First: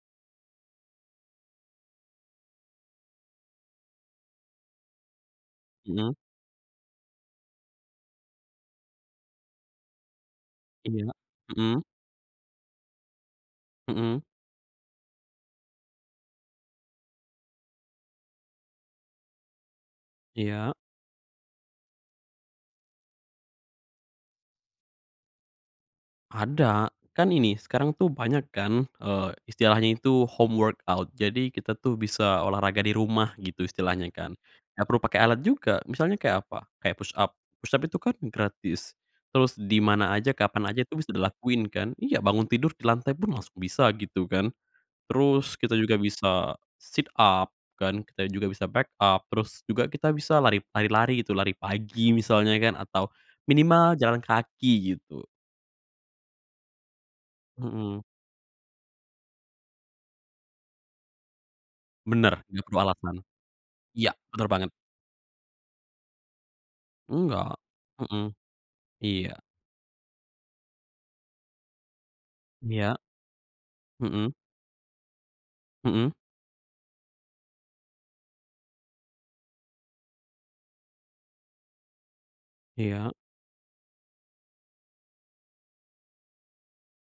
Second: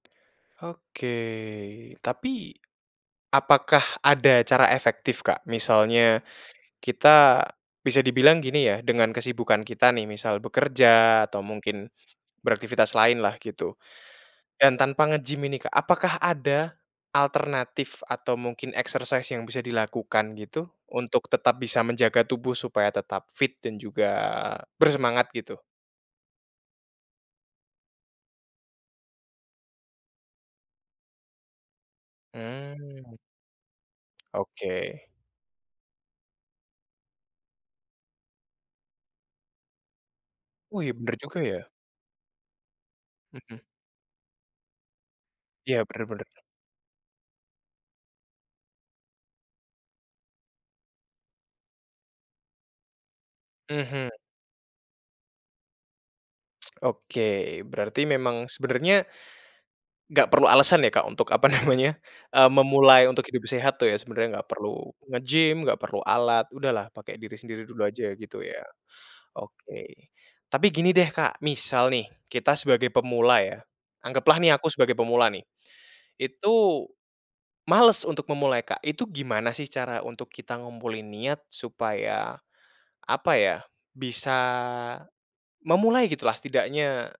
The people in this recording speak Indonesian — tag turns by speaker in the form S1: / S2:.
S1: Oke, tapi, apakah ada cara efektif Kak?
S2: Mhm.
S1: Misalnya kita bisa dibilang gini ya, dengan kesibukan kita nih, misal
S2: Iya,
S1: bekerja atau
S2: mhm.
S1: mungkin beraktivitas lainlah gitu
S2: Mhm.
S1: dan tanpa nge-gym ini Kak, apakah ada alternatif atau mungkin exercise yang bisa dilakukan gitu
S2: Iya.
S1: untuk tetap bisa menjaga tubuh supaya tetap fit dan juga bersemangat gitu?
S2: Ada, kan ini sekarang tuh banyak kan, eee, istilahnya itu home workout jadi kita tuh bisa olahraga di
S1: Mmm.
S2: rumah gitu istilahnya kan, ngak perlu
S1: Oke.
S2: pake alat juga. Misalnya kayak apa, kayak push up, push up itu kan gratis, terus di mana aja kapan aja
S1: Wih
S2: itu bisa
S1: benar juga ya.
S2: dilakuin kan, iya bangun tidur di lantai pun langsung
S1: Mhm.
S2: bisa gitu kan. Terus kita
S1: Iya,
S2: juga
S1: benar benar.
S2: bisa sit up kan, kita juga bisa back up terus juga kita bisa lari lari-lari gitu, lari pagi misalnya kan atau minimal
S1: Mhm.
S2: jalan kaki gitu.
S1: Oke,
S2: Mhm.
S1: berarti memang sebenarnya nggak perlu alasan ya Kak untuk apa namanya,
S2: Benar,
S1: eee,
S2: nggak perlu
S1: memulai
S2: alasan.
S1: untuk hidup sehat tuh ya
S2: Iya
S1: sebenarnya
S2: benar
S1: nggak
S2: banget.
S1: perlu nge-gym, nggak perlu alat, udahlah pakai diri
S2: Enggak,
S1: sendiri dulu aja ya,
S2: mhm.
S1: gitu ya.
S2: Iya.
S1: Oke, tapi gini deh Kak, misal nih kita sebagai
S2: Iya.
S1: pemula ya,
S2: Mhm.
S1: anggaplah nih aku sebagai pemula nih.
S2: Mhm.
S1: Itu, males untuk memulai Kak, itu gimana sih cara untuk kita ngumpulin niat supaya,
S2: Iya.
S1: apa ya, bisa memulai gitulah setidaknya